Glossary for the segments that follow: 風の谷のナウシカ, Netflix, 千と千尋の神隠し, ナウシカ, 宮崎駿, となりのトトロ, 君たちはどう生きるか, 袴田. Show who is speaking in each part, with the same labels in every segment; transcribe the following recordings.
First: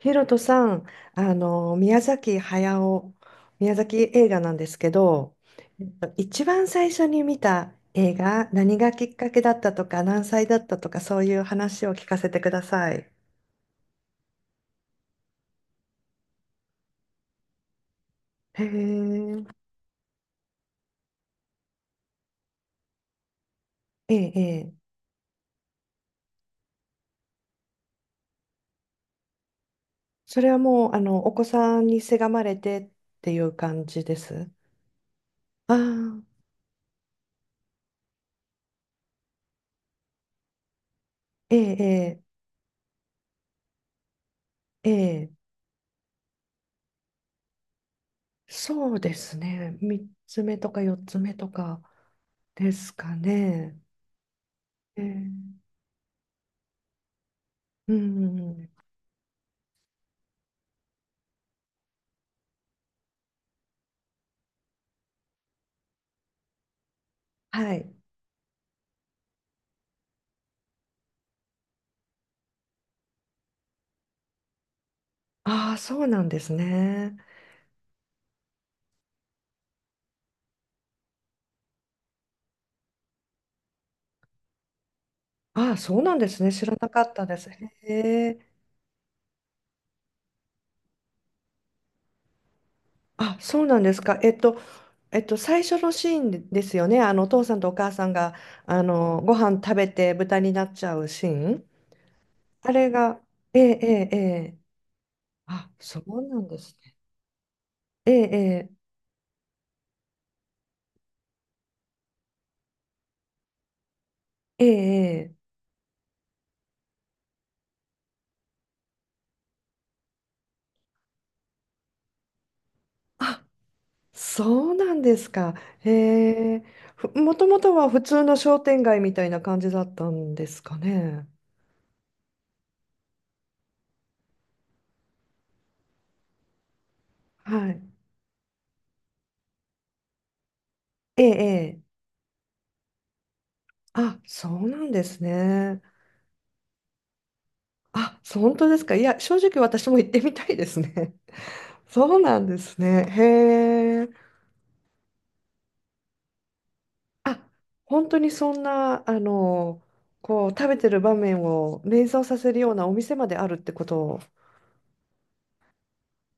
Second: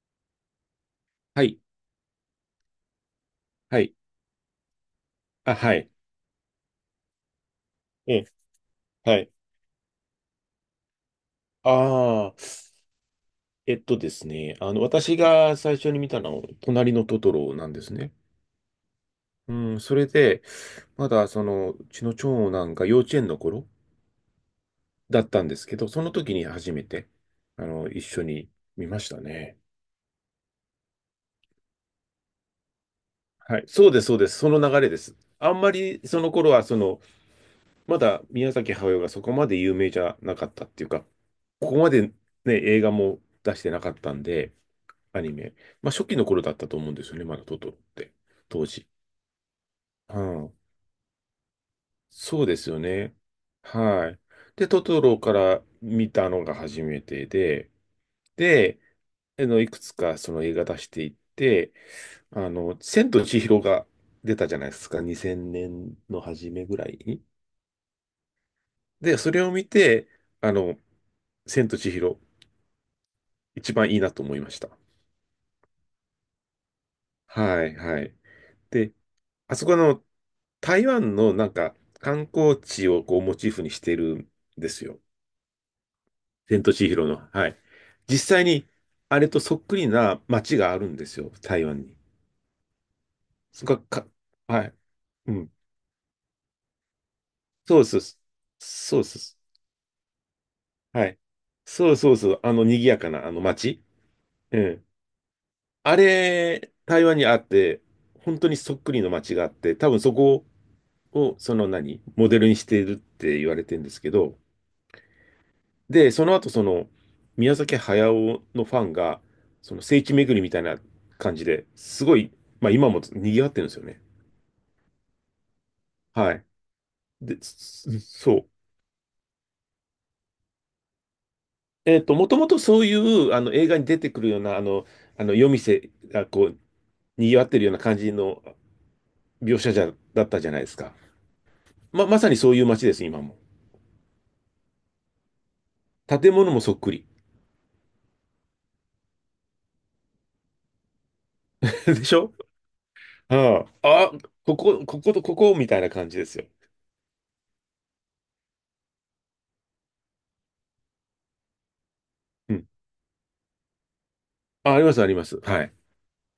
Speaker 1: ヒロトさん、
Speaker 2: はい。
Speaker 1: 宮崎駿、宮
Speaker 2: はい。
Speaker 1: 崎映画なんですけど、
Speaker 2: あ、はい。
Speaker 1: 一番最初に見た映
Speaker 2: ええ、
Speaker 1: 画、何がきっ
Speaker 2: は
Speaker 1: か
Speaker 2: い。
Speaker 1: けだったとか、何歳だったとか、そういう話を聞かせ
Speaker 2: ああ、
Speaker 1: てください。
Speaker 2: ですね、私が最初に見たのは、隣のトトロなんですね。
Speaker 1: へえ、
Speaker 2: うん、それで、まだ、うちの長男が幼稚園の頃
Speaker 1: ええ、ええ、
Speaker 2: だったんですけど、その時に初めて、一緒に見ましたね。
Speaker 1: それはもう、お子さんにせがまれてっていう
Speaker 2: はい、
Speaker 1: 感
Speaker 2: そうで
Speaker 1: じ
Speaker 2: す、そ
Speaker 1: で
Speaker 2: うです、そ
Speaker 1: す
Speaker 2: の流れです。あんま
Speaker 1: あ
Speaker 2: り、そ
Speaker 1: あ、
Speaker 2: の頃は、まだ宮崎駿がそこまで有名じゃなかったっていうか、
Speaker 1: え
Speaker 2: ここまでね、
Speaker 1: え、
Speaker 2: 映画も出してなかったんで、
Speaker 1: え
Speaker 2: ア
Speaker 1: え、ええ、
Speaker 2: ニメ。まあ、初期の頃だったと思うんですよね、まだトトロって、当時。
Speaker 1: そうですね。3
Speaker 2: う
Speaker 1: つ
Speaker 2: ん、
Speaker 1: 目とか4つ目とか
Speaker 2: そうで
Speaker 1: で
Speaker 2: すよ
Speaker 1: すか
Speaker 2: ね。
Speaker 1: ね。
Speaker 2: はい。で、トトロか
Speaker 1: ええ、
Speaker 2: ら見たのが初めてで、
Speaker 1: うん、うん、
Speaker 2: で、いくつかその映画出していって、千と千尋が出たじゃないですか、2000年の初めぐらいに。
Speaker 1: はい。
Speaker 2: で、それを見て、あの、千と千尋、一番いいなと思いました。
Speaker 1: ああ、そうなんですね。
Speaker 2: はい、はい。で、あそこの台湾のなんか観光地をこうモチーフにしてるんですよ。
Speaker 1: ああ、そうなんですね。
Speaker 2: 千
Speaker 1: 知
Speaker 2: と
Speaker 1: らな
Speaker 2: 千
Speaker 1: か
Speaker 2: 尋
Speaker 1: った
Speaker 2: の。
Speaker 1: で
Speaker 2: は
Speaker 1: す。
Speaker 2: い。
Speaker 1: へ
Speaker 2: 実際
Speaker 1: え。
Speaker 2: にあれとそっくりな街があるんですよ、台湾に。
Speaker 1: あ、そう
Speaker 2: そこ
Speaker 1: なん
Speaker 2: は
Speaker 1: です
Speaker 2: か、
Speaker 1: か。
Speaker 2: はい。うん。
Speaker 1: 最初のシーンでですよね。お父さんとお
Speaker 2: そう
Speaker 1: 母
Speaker 2: そう
Speaker 1: さん
Speaker 2: そう。
Speaker 1: が、
Speaker 2: そうそう
Speaker 1: ご
Speaker 2: そ
Speaker 1: 飯食べて豚になっちゃ
Speaker 2: う。は
Speaker 1: う
Speaker 2: い。
Speaker 1: シーン。
Speaker 2: そうそうそう。あの
Speaker 1: あ
Speaker 2: 賑
Speaker 1: れ
Speaker 2: やか
Speaker 1: が、
Speaker 2: なあの
Speaker 1: ええ、
Speaker 2: 街。
Speaker 1: ええ、ええ。
Speaker 2: うん。
Speaker 1: あ、
Speaker 2: あ
Speaker 1: そうなんで
Speaker 2: れ、
Speaker 1: すね。
Speaker 2: 台湾にあって、
Speaker 1: え
Speaker 2: 本当に
Speaker 1: え、
Speaker 2: そっくりの街があって、多分そこをその何、モデルにしているって言われてるんですけど、
Speaker 1: ええ、ええ。ええ、
Speaker 2: で、その後、宮崎駿のファンが、その聖地巡りみたいな感じですごい、まあ今も賑
Speaker 1: あ、
Speaker 2: わってるんですよね。
Speaker 1: そうなんですか。へ
Speaker 2: はい。
Speaker 1: え。も
Speaker 2: で、
Speaker 1: ともとは
Speaker 2: そ
Speaker 1: 普通の
Speaker 2: そう。
Speaker 1: 商店街みたいな感じだったんですかね。
Speaker 2: もともとそういうあの映画に出てくるような、あの夜店がこう、賑わってる
Speaker 1: は
Speaker 2: ような
Speaker 1: い。
Speaker 2: 感じの描写じゃ、だったじゃないですか。
Speaker 1: ええ、え、
Speaker 2: まさにそういう街です、今も。
Speaker 1: あ、そうなんですね。
Speaker 2: 建物もそっくり。
Speaker 1: あ、そう、本当ですか。いや、正直私も行ってみたいですね。
Speaker 2: でし
Speaker 1: そう
Speaker 2: ょ。
Speaker 1: なんですね。へ
Speaker 2: ああ、
Speaker 1: え。
Speaker 2: ここと、ここみたいな感じですよ。
Speaker 1: あ、本当にそんな、こう、食べてる場面を連想させ
Speaker 2: う
Speaker 1: る
Speaker 2: ん。
Speaker 1: ようなお店まであるってことを。
Speaker 2: あります、あります。はい。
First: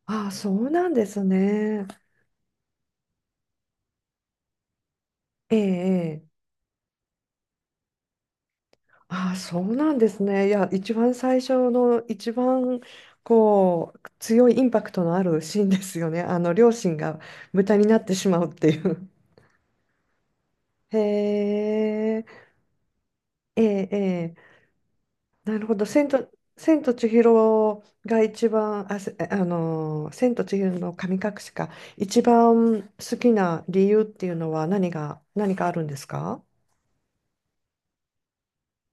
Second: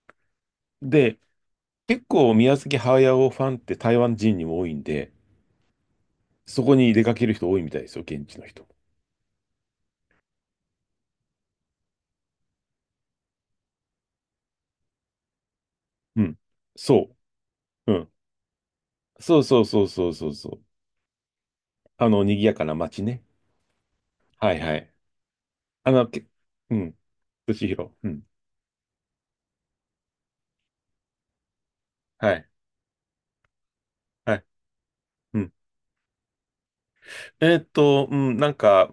Speaker 1: あ、そうなんで
Speaker 2: で、
Speaker 1: すね。
Speaker 2: 結構宮崎駿ファンって台湾人にも多いんで、
Speaker 1: ええ、ええ、
Speaker 2: そこに出かける人多いみたいですよ、現地の人。
Speaker 1: あ、そうなんですね。いや、一番最初の、一番、こう、強いインパクトのあるシーンですよね。
Speaker 2: うん。
Speaker 1: 両親
Speaker 2: そ
Speaker 1: が豚に
Speaker 2: う。う
Speaker 1: なっ
Speaker 2: ん。
Speaker 1: てしまうっていう。
Speaker 2: そうそうそうそうそうそう。
Speaker 1: へ
Speaker 2: あの、賑
Speaker 1: え、
Speaker 2: やかな街ね。
Speaker 1: ええ、ええ、
Speaker 2: はいはい。
Speaker 1: なるほど。
Speaker 2: あの、け、う
Speaker 1: 千と
Speaker 2: ん。
Speaker 1: 千
Speaker 2: 敏
Speaker 1: 尋
Speaker 2: 弘。う
Speaker 1: が
Speaker 2: ん。
Speaker 1: 一番、あの、千と千尋の神隠しか、一
Speaker 2: はい。
Speaker 1: 番好きな理由ってい
Speaker 2: は
Speaker 1: う
Speaker 2: い。
Speaker 1: のは
Speaker 2: うん。
Speaker 1: 何かあるんですか？
Speaker 2: うん、なんか、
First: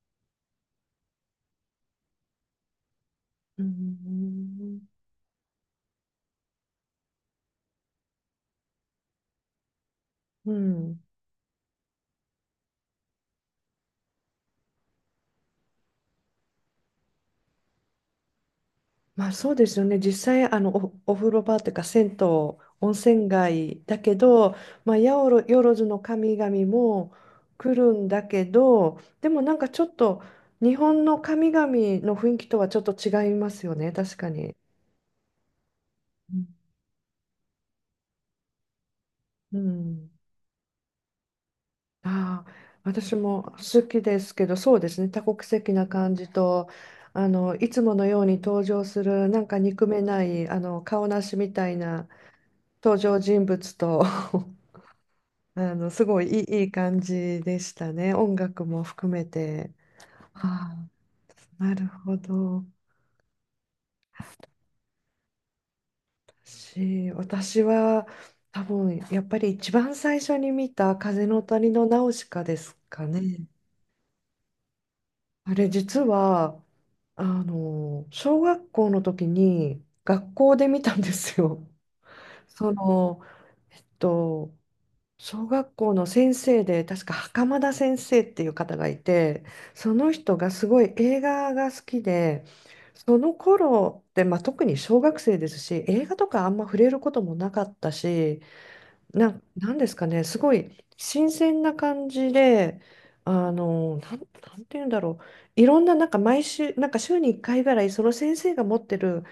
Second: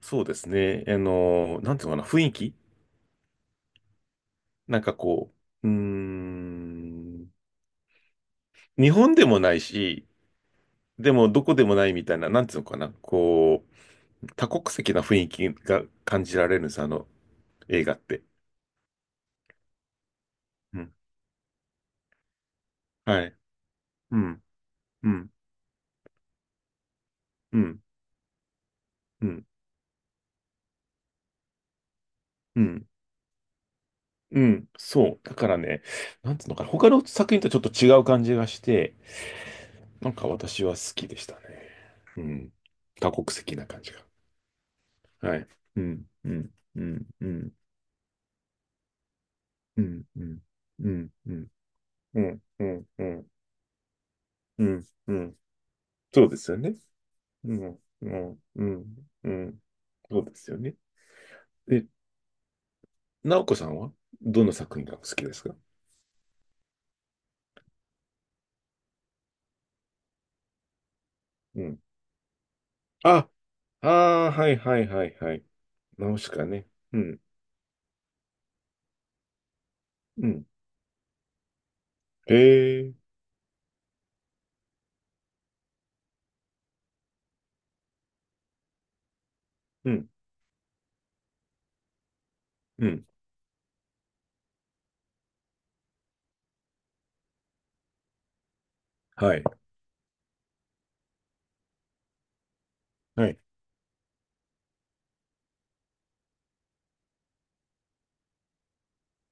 Speaker 2: そうですね。なんていうのかな、雰囲気
Speaker 1: う
Speaker 2: な
Speaker 1: ん。
Speaker 2: んかこう、うーん。日本でもないし、
Speaker 1: うん、
Speaker 2: でもどこでもないみたいな、なんていうのかな、こう、多国籍な雰囲気が感じられるんです、あの映画って。
Speaker 1: まあそうですよね。実際、あの、
Speaker 2: うん。
Speaker 1: お風呂場というか、銭湯、温
Speaker 2: は
Speaker 1: 泉
Speaker 2: い。
Speaker 1: 街だけ
Speaker 2: うん。
Speaker 1: ど、まあ、
Speaker 2: う
Speaker 1: やお
Speaker 2: ん。
Speaker 1: ろ、よろずの神々も
Speaker 2: う
Speaker 1: 来
Speaker 2: ん。
Speaker 1: るんだけど、
Speaker 2: う
Speaker 1: でも
Speaker 2: ん。
Speaker 1: なんかちょっと、日本の神々の雰囲気と
Speaker 2: う
Speaker 1: はちょっ
Speaker 2: ん。
Speaker 1: と違いますよね、確か
Speaker 2: う
Speaker 1: に。
Speaker 2: ん。そう。だからね、なんつうのかな。他の作品とちょっと違う感じがして、
Speaker 1: うん。
Speaker 2: なんか私は好きでしたね。う
Speaker 1: ああ、
Speaker 2: ん。多
Speaker 1: 私
Speaker 2: 国
Speaker 1: も
Speaker 2: 籍な感
Speaker 1: 好
Speaker 2: じが。
Speaker 1: きですけど、そうですね、多
Speaker 2: は
Speaker 1: 国
Speaker 2: い。
Speaker 1: 籍
Speaker 2: う
Speaker 1: な
Speaker 2: ん。
Speaker 1: 感じ
Speaker 2: うん。
Speaker 1: と、
Speaker 2: うん。うん。
Speaker 1: いつものように登場する、なんか
Speaker 2: う
Speaker 1: 憎め
Speaker 2: ん。
Speaker 1: な
Speaker 2: うん。
Speaker 1: い、
Speaker 2: う
Speaker 1: 顔
Speaker 2: ん。
Speaker 1: な
Speaker 2: う
Speaker 1: し
Speaker 2: ん。
Speaker 1: みたいな
Speaker 2: うん。うん。
Speaker 1: 登
Speaker 2: う
Speaker 1: 場
Speaker 2: ん。
Speaker 1: 人物と
Speaker 2: う ん。うん、
Speaker 1: すご
Speaker 2: そ
Speaker 1: い
Speaker 2: うで
Speaker 1: い
Speaker 2: すよ
Speaker 1: い、いい
Speaker 2: ね。
Speaker 1: 感じ
Speaker 2: う
Speaker 1: でし
Speaker 2: ん。
Speaker 1: た
Speaker 2: う
Speaker 1: ね。音
Speaker 2: ん。う
Speaker 1: 楽も
Speaker 2: ん。
Speaker 1: 含め
Speaker 2: うん。
Speaker 1: て。
Speaker 2: そうですよね。
Speaker 1: ああ、な
Speaker 2: え
Speaker 1: るほど。
Speaker 2: 直子さんはどの作品が好きですか？
Speaker 1: 私は多分やっぱり一番最初に見た「風の
Speaker 2: う
Speaker 1: 谷
Speaker 2: ん。
Speaker 1: のナウシカ」ですか
Speaker 2: あ、
Speaker 1: ね。
Speaker 2: ああ、はいはいはいはい。
Speaker 1: あれ実
Speaker 2: ナウシカ
Speaker 1: は
Speaker 2: ね。うん、
Speaker 1: 小学校の時に
Speaker 2: う
Speaker 1: 学
Speaker 2: ん。
Speaker 1: 校で見たんですよ。
Speaker 2: へ
Speaker 1: そ
Speaker 2: え、
Speaker 1: の、えっと小学校の先生で確か袴田先生っていう方がいて、
Speaker 2: う
Speaker 1: そ
Speaker 2: ん、
Speaker 1: の人がすごい映画が好きで、
Speaker 2: うん。
Speaker 1: その頃って、まあ、特に小学生ですし映画とかあんま触れることもなかったし、
Speaker 2: はい、
Speaker 1: なんですかね、すごい新鮮な感じで、
Speaker 2: はい、
Speaker 1: なんて言うんだろう、いろんな、なんか毎週、なんか週に1回ぐらいその先生が持ってる、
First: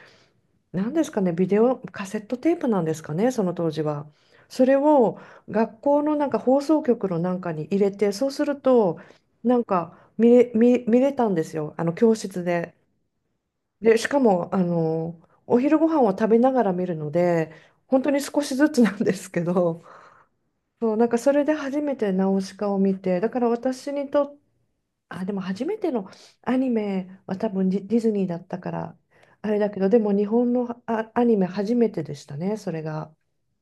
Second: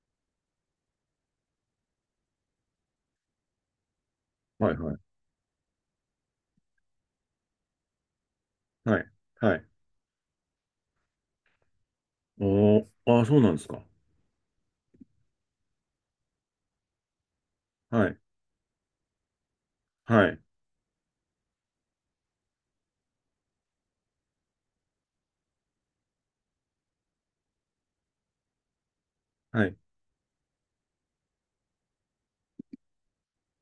Speaker 1: 何ですかね、ビデオ、カセットテープなんですかね、その当時は。そ
Speaker 2: は
Speaker 1: れ
Speaker 2: い、はい、
Speaker 1: を学校のなんか放送局のなんかに入れて、そうすると、
Speaker 2: はい、は
Speaker 1: なん
Speaker 2: い。
Speaker 1: か見れ、見、見れたんですよ、あの教室で。
Speaker 2: おー、ああ、そうなんですか。
Speaker 1: で、しかも、お昼ご飯を食べながら見るので、本
Speaker 2: は
Speaker 1: 当
Speaker 2: い、
Speaker 1: に少しずつなんですけど、
Speaker 2: はい、
Speaker 1: そう、なんかそれで初めてナウシカを見て、だから私にとっあ、でも初めてのアニメは多分ディズニーだったから、あれ
Speaker 2: は
Speaker 1: だ
Speaker 2: い。
Speaker 1: けど、でも日本のアニメ初めてでしたね、それが。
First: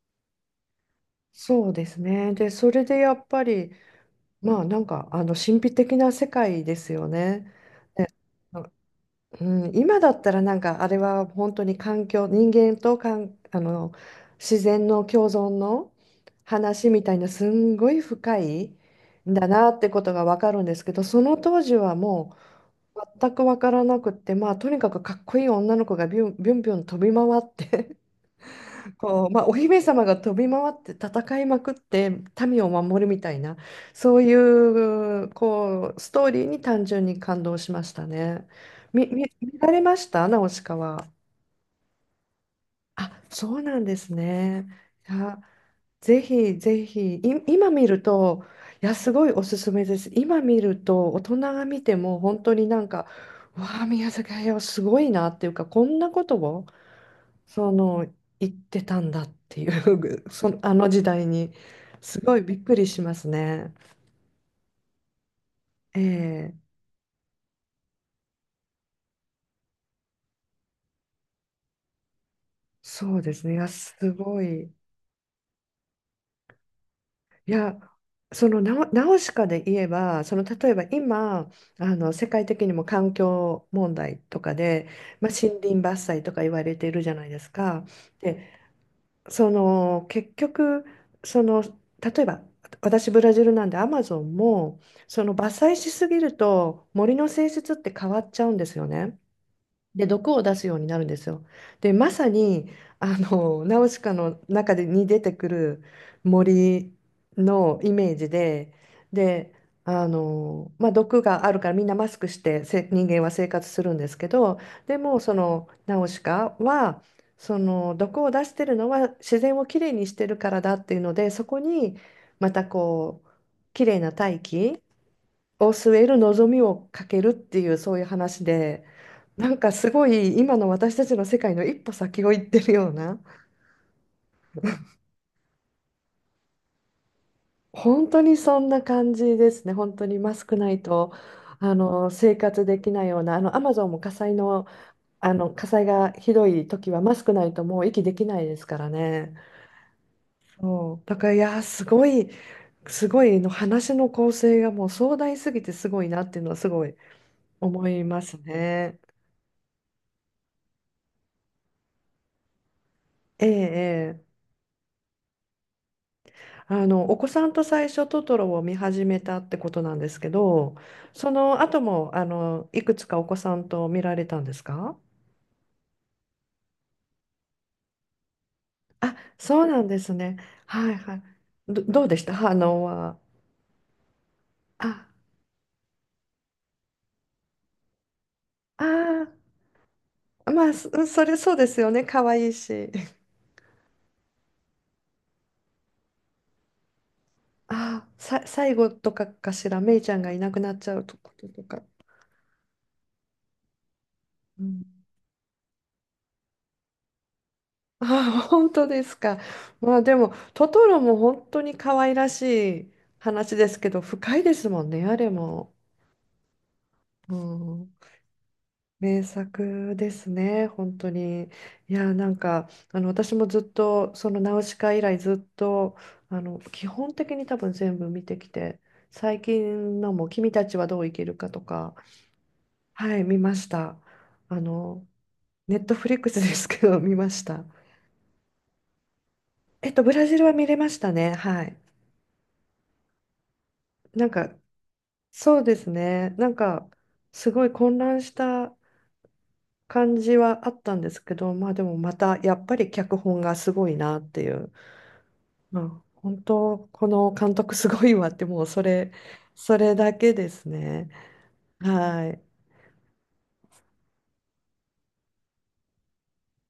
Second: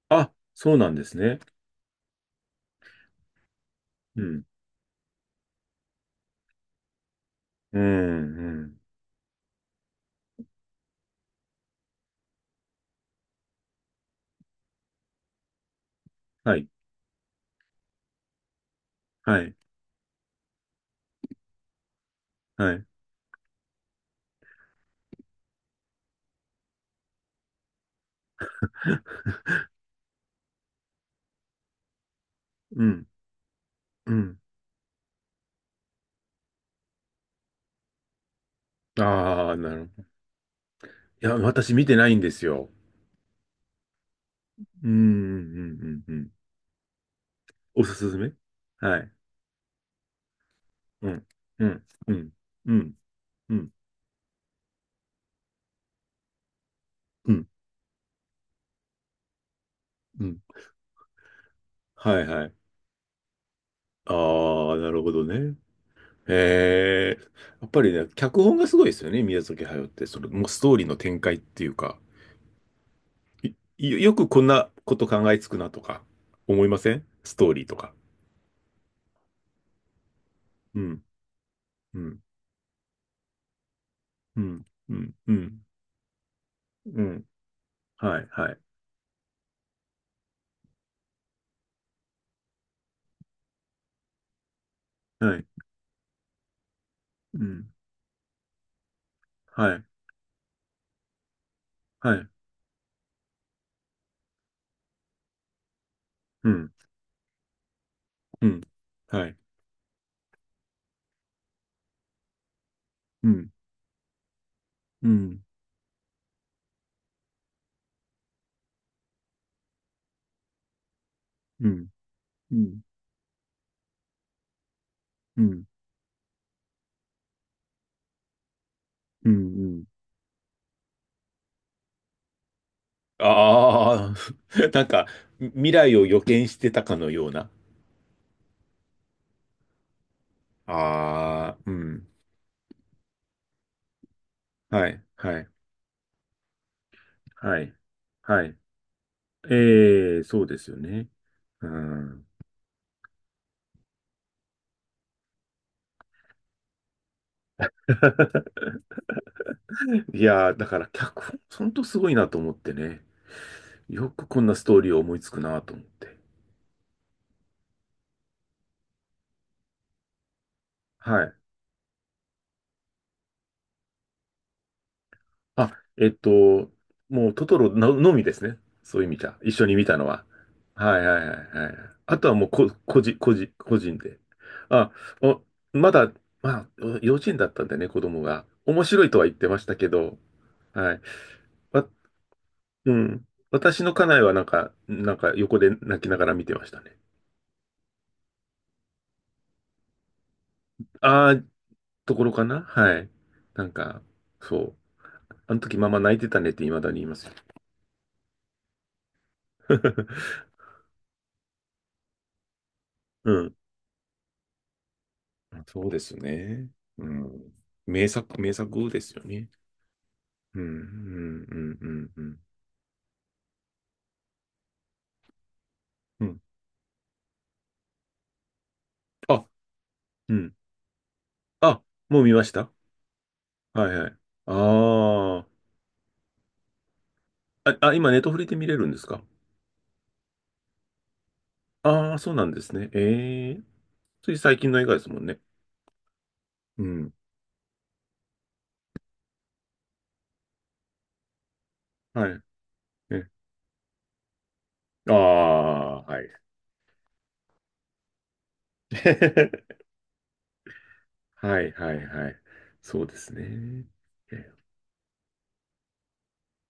Speaker 2: あ、そうなんですね。
Speaker 1: そうですね。で、それでやっぱり、
Speaker 2: うん、
Speaker 1: まあなんか、神秘的な世界ですよね。
Speaker 2: うん、うん。
Speaker 1: うん、今だったらなんかあれは本当に環境、人間とか、自然の共存の
Speaker 2: はい、
Speaker 1: 話みたいな、すんごい深いん
Speaker 2: は
Speaker 1: だ
Speaker 2: い、
Speaker 1: なってことが分かるんですけど、その当時はも
Speaker 2: はい。
Speaker 1: う全く分からなくって、まあとにかくかっこいい女の子がビュンビュンビュン飛び回って こう、まあ、お姫様が飛び回って戦いまくって民を
Speaker 2: う
Speaker 1: 守る
Speaker 2: ん、
Speaker 1: みたいな、
Speaker 2: う
Speaker 1: そうい
Speaker 2: ん。
Speaker 1: う、こうストーリーに単純に感動しましたね。み、み、
Speaker 2: ああ、
Speaker 1: 見ら
Speaker 2: な
Speaker 1: れ
Speaker 2: る
Speaker 1: ま
Speaker 2: ほど。
Speaker 1: したナウシカは。
Speaker 2: いや、私見てないんですよ。
Speaker 1: あ、そうなんですね。
Speaker 2: うん、う
Speaker 1: いや、
Speaker 2: ん、うん、うん。う
Speaker 1: ぜ
Speaker 2: ん。
Speaker 1: ひぜひ、い、今
Speaker 2: お
Speaker 1: 見
Speaker 2: す
Speaker 1: る
Speaker 2: すめ。
Speaker 1: と、いや、
Speaker 2: は
Speaker 1: す
Speaker 2: い。
Speaker 1: ごいおすすめです。今見る
Speaker 2: う
Speaker 1: と、大
Speaker 2: ん。
Speaker 1: 人が
Speaker 2: う
Speaker 1: 見
Speaker 2: ん。
Speaker 1: て
Speaker 2: う
Speaker 1: も
Speaker 2: ん。
Speaker 1: 本当に
Speaker 2: う
Speaker 1: なん
Speaker 2: ん。
Speaker 1: か、
Speaker 2: うん。
Speaker 1: わあ、宮崎駿すごいなっていうか、こんなことを。
Speaker 2: うん。
Speaker 1: その行ってたんだっていう
Speaker 2: う ん。
Speaker 1: そのあの時代にす
Speaker 2: はい
Speaker 1: ごい
Speaker 2: は
Speaker 1: び
Speaker 2: い。
Speaker 1: っくりしますね。
Speaker 2: ああ、なるほどね。
Speaker 1: ええ、
Speaker 2: へえ。やっぱりね、脚本がすごいですよね、宮崎駿って。もうストーリーの展開っていうか。
Speaker 1: そうですね。いや、す
Speaker 2: よく
Speaker 1: ご
Speaker 2: こんな
Speaker 1: い。
Speaker 2: こと考えつくなとか、思いませんスト
Speaker 1: い
Speaker 2: ーリーと
Speaker 1: や、
Speaker 2: か？
Speaker 1: その、ナウシカで言えば、その、例え
Speaker 2: う
Speaker 1: ば
Speaker 2: ん。
Speaker 1: 今、
Speaker 2: うん。
Speaker 1: 世界的にも環境問題と
Speaker 2: う
Speaker 1: か
Speaker 2: ん。
Speaker 1: で、
Speaker 2: うん。
Speaker 1: まあ、
Speaker 2: う
Speaker 1: 森
Speaker 2: ん。
Speaker 1: 林伐採とか言われている
Speaker 2: う
Speaker 1: じゃな
Speaker 2: ん。
Speaker 1: いですか。
Speaker 2: はい。はい。
Speaker 1: で、その結局その例えば、私ブラジルなんでアマゾンも、その
Speaker 2: はい。
Speaker 1: 伐採しすぎると森の
Speaker 2: う
Speaker 1: 性質
Speaker 2: ん。
Speaker 1: って変わっちゃうんですよね。
Speaker 2: はい。
Speaker 1: で、毒を出すようになるんですよ。で、ま
Speaker 2: は
Speaker 1: さ
Speaker 2: い。
Speaker 1: に、ナウシカの中でに出てくる
Speaker 2: うん。
Speaker 1: 森のイメージ
Speaker 2: うん。
Speaker 1: で、
Speaker 2: はい。
Speaker 1: で、まあ、毒があるからみんなマスクして人間
Speaker 2: う
Speaker 1: は生
Speaker 2: ん。
Speaker 1: 活するんですけど、で
Speaker 2: う
Speaker 1: もそ
Speaker 2: ん。
Speaker 1: のナウシカは、その毒を出してるのは自然をきれいにしてるからだっていうので、そこ
Speaker 2: うん。
Speaker 1: にま
Speaker 2: う
Speaker 1: た
Speaker 2: ん。
Speaker 1: こう、きれいな大気
Speaker 2: うん。
Speaker 1: を据える望みをかけるっていう、そういう話で、
Speaker 2: うん。うん。
Speaker 1: なん
Speaker 2: う
Speaker 1: かす
Speaker 2: ん。
Speaker 1: ごい今の私たちの世界の一歩先を行ってるような、
Speaker 2: ああ、なんか、未来を予見してたかのような。
Speaker 1: 本当にそんな感じですね。本当にマスクないと
Speaker 2: ああ、うん。
Speaker 1: 生活できないような、あのアマゾンも火災の、
Speaker 2: はい、
Speaker 1: あ
Speaker 2: は
Speaker 1: の
Speaker 2: い、
Speaker 1: 火災がひどい時はマスクない
Speaker 2: は
Speaker 1: と
Speaker 2: い、
Speaker 1: もう息できな
Speaker 2: は
Speaker 1: いで
Speaker 2: い。
Speaker 1: すからね。
Speaker 2: ええ、そうですよ
Speaker 1: そう、
Speaker 2: ね。
Speaker 1: だから、いやー
Speaker 2: う
Speaker 1: すご
Speaker 2: ん。
Speaker 1: い、すごいの話の構成がもう壮大すぎてすごいなっていうのは、すごい思います ね。
Speaker 2: いやー、だから脚本、ほんとすごいなと思ってね。
Speaker 1: え
Speaker 2: よ
Speaker 1: え、
Speaker 2: く
Speaker 1: ええ、
Speaker 2: こんなストーリーを思いつくなと思って。
Speaker 1: お子さんと最初トトロを見始めたってことなんですけど、
Speaker 2: は
Speaker 1: そ
Speaker 2: い。
Speaker 1: の後も、いくつかお子さんと見られたんですか？
Speaker 2: あ、えっと、もうトトロのみですね。そういう意
Speaker 1: あ、
Speaker 2: 味じゃ。一
Speaker 1: そう
Speaker 2: 緒に
Speaker 1: な
Speaker 2: 見
Speaker 1: ん
Speaker 2: た
Speaker 1: で
Speaker 2: の
Speaker 1: す
Speaker 2: は。
Speaker 1: ね。はい
Speaker 2: はい
Speaker 1: は
Speaker 2: は
Speaker 1: い。
Speaker 2: いはいはい。
Speaker 1: どうで
Speaker 2: あ
Speaker 1: し
Speaker 2: と
Speaker 1: た、
Speaker 2: はもう
Speaker 1: 反応
Speaker 2: 個人、
Speaker 1: は。
Speaker 2: 個人、個人で。あ、
Speaker 1: あ、
Speaker 2: お、まだ、まあ、お幼稚園だったんでね、子供が。面白いとは
Speaker 1: あ
Speaker 2: 言ってましたけど、
Speaker 1: ー、まあ、そ
Speaker 2: はい。
Speaker 1: それそうです
Speaker 2: わ、
Speaker 1: よね。可愛いし。
Speaker 2: うん。私の家内はなんか、横で泣きながら見てましたね。
Speaker 1: あー、最後とかかしら、メイちゃんがいなくなっちゃうと
Speaker 2: あ
Speaker 1: こ
Speaker 2: あ、
Speaker 1: ととか。
Speaker 2: ところかな。はい。なんか、そ
Speaker 1: う
Speaker 2: う。
Speaker 1: ん、
Speaker 2: あの時ママ泣いてたねって未だに言いますよ。
Speaker 1: あ、本当ですか。まあでも、トトロも本当に可愛らしい
Speaker 2: うん。
Speaker 1: 話ですけど、深いですもんね、あれも。
Speaker 2: そうですね。う
Speaker 1: う
Speaker 2: ん。
Speaker 1: ん、
Speaker 2: 名作、名作です
Speaker 1: 名
Speaker 2: よね。
Speaker 1: 作です
Speaker 2: うん、
Speaker 1: ね、
Speaker 2: う
Speaker 1: 本当に。
Speaker 2: ん、うん、う
Speaker 1: い
Speaker 2: ん、
Speaker 1: や、
Speaker 2: う
Speaker 1: なん
Speaker 2: ん。
Speaker 1: か、私もずっと、そのナウシカ以来ずっと、
Speaker 2: うん。
Speaker 1: 基本的に多分全部見てきて、最
Speaker 2: あ、
Speaker 1: 近のも、
Speaker 2: う
Speaker 1: 君
Speaker 2: ん。
Speaker 1: たちはどう生きるかと
Speaker 2: あ、
Speaker 1: か、
Speaker 2: もう見ました？
Speaker 1: はい、見まし
Speaker 2: はい
Speaker 1: た。
Speaker 2: はい。
Speaker 1: あの、
Speaker 2: あ
Speaker 1: ネットフリックスですけど、見ました。
Speaker 2: あ。あ今、ネットフリで見れるんですか？
Speaker 1: ブラジルは見れましたね、はい。
Speaker 2: ああー、そうなんですね。ええ、
Speaker 1: なん
Speaker 2: つい
Speaker 1: か、
Speaker 2: 最近の映画ですもんね。
Speaker 1: そうですね。なん
Speaker 2: う
Speaker 1: か、
Speaker 2: ん。
Speaker 1: すごい混乱した感じはあったんですけど、まあでもま
Speaker 2: は
Speaker 1: た、
Speaker 2: い。
Speaker 1: やっぱり脚
Speaker 2: え、
Speaker 1: 本がすごいなっていう。
Speaker 2: あ
Speaker 1: ま
Speaker 2: あ、
Speaker 1: あ、
Speaker 2: はい。
Speaker 1: 本当、この監督すごいわって、もうそれ、そ れだけですね。
Speaker 2: はい、はい、
Speaker 1: は
Speaker 2: はい。
Speaker 1: い。
Speaker 2: そうですね。え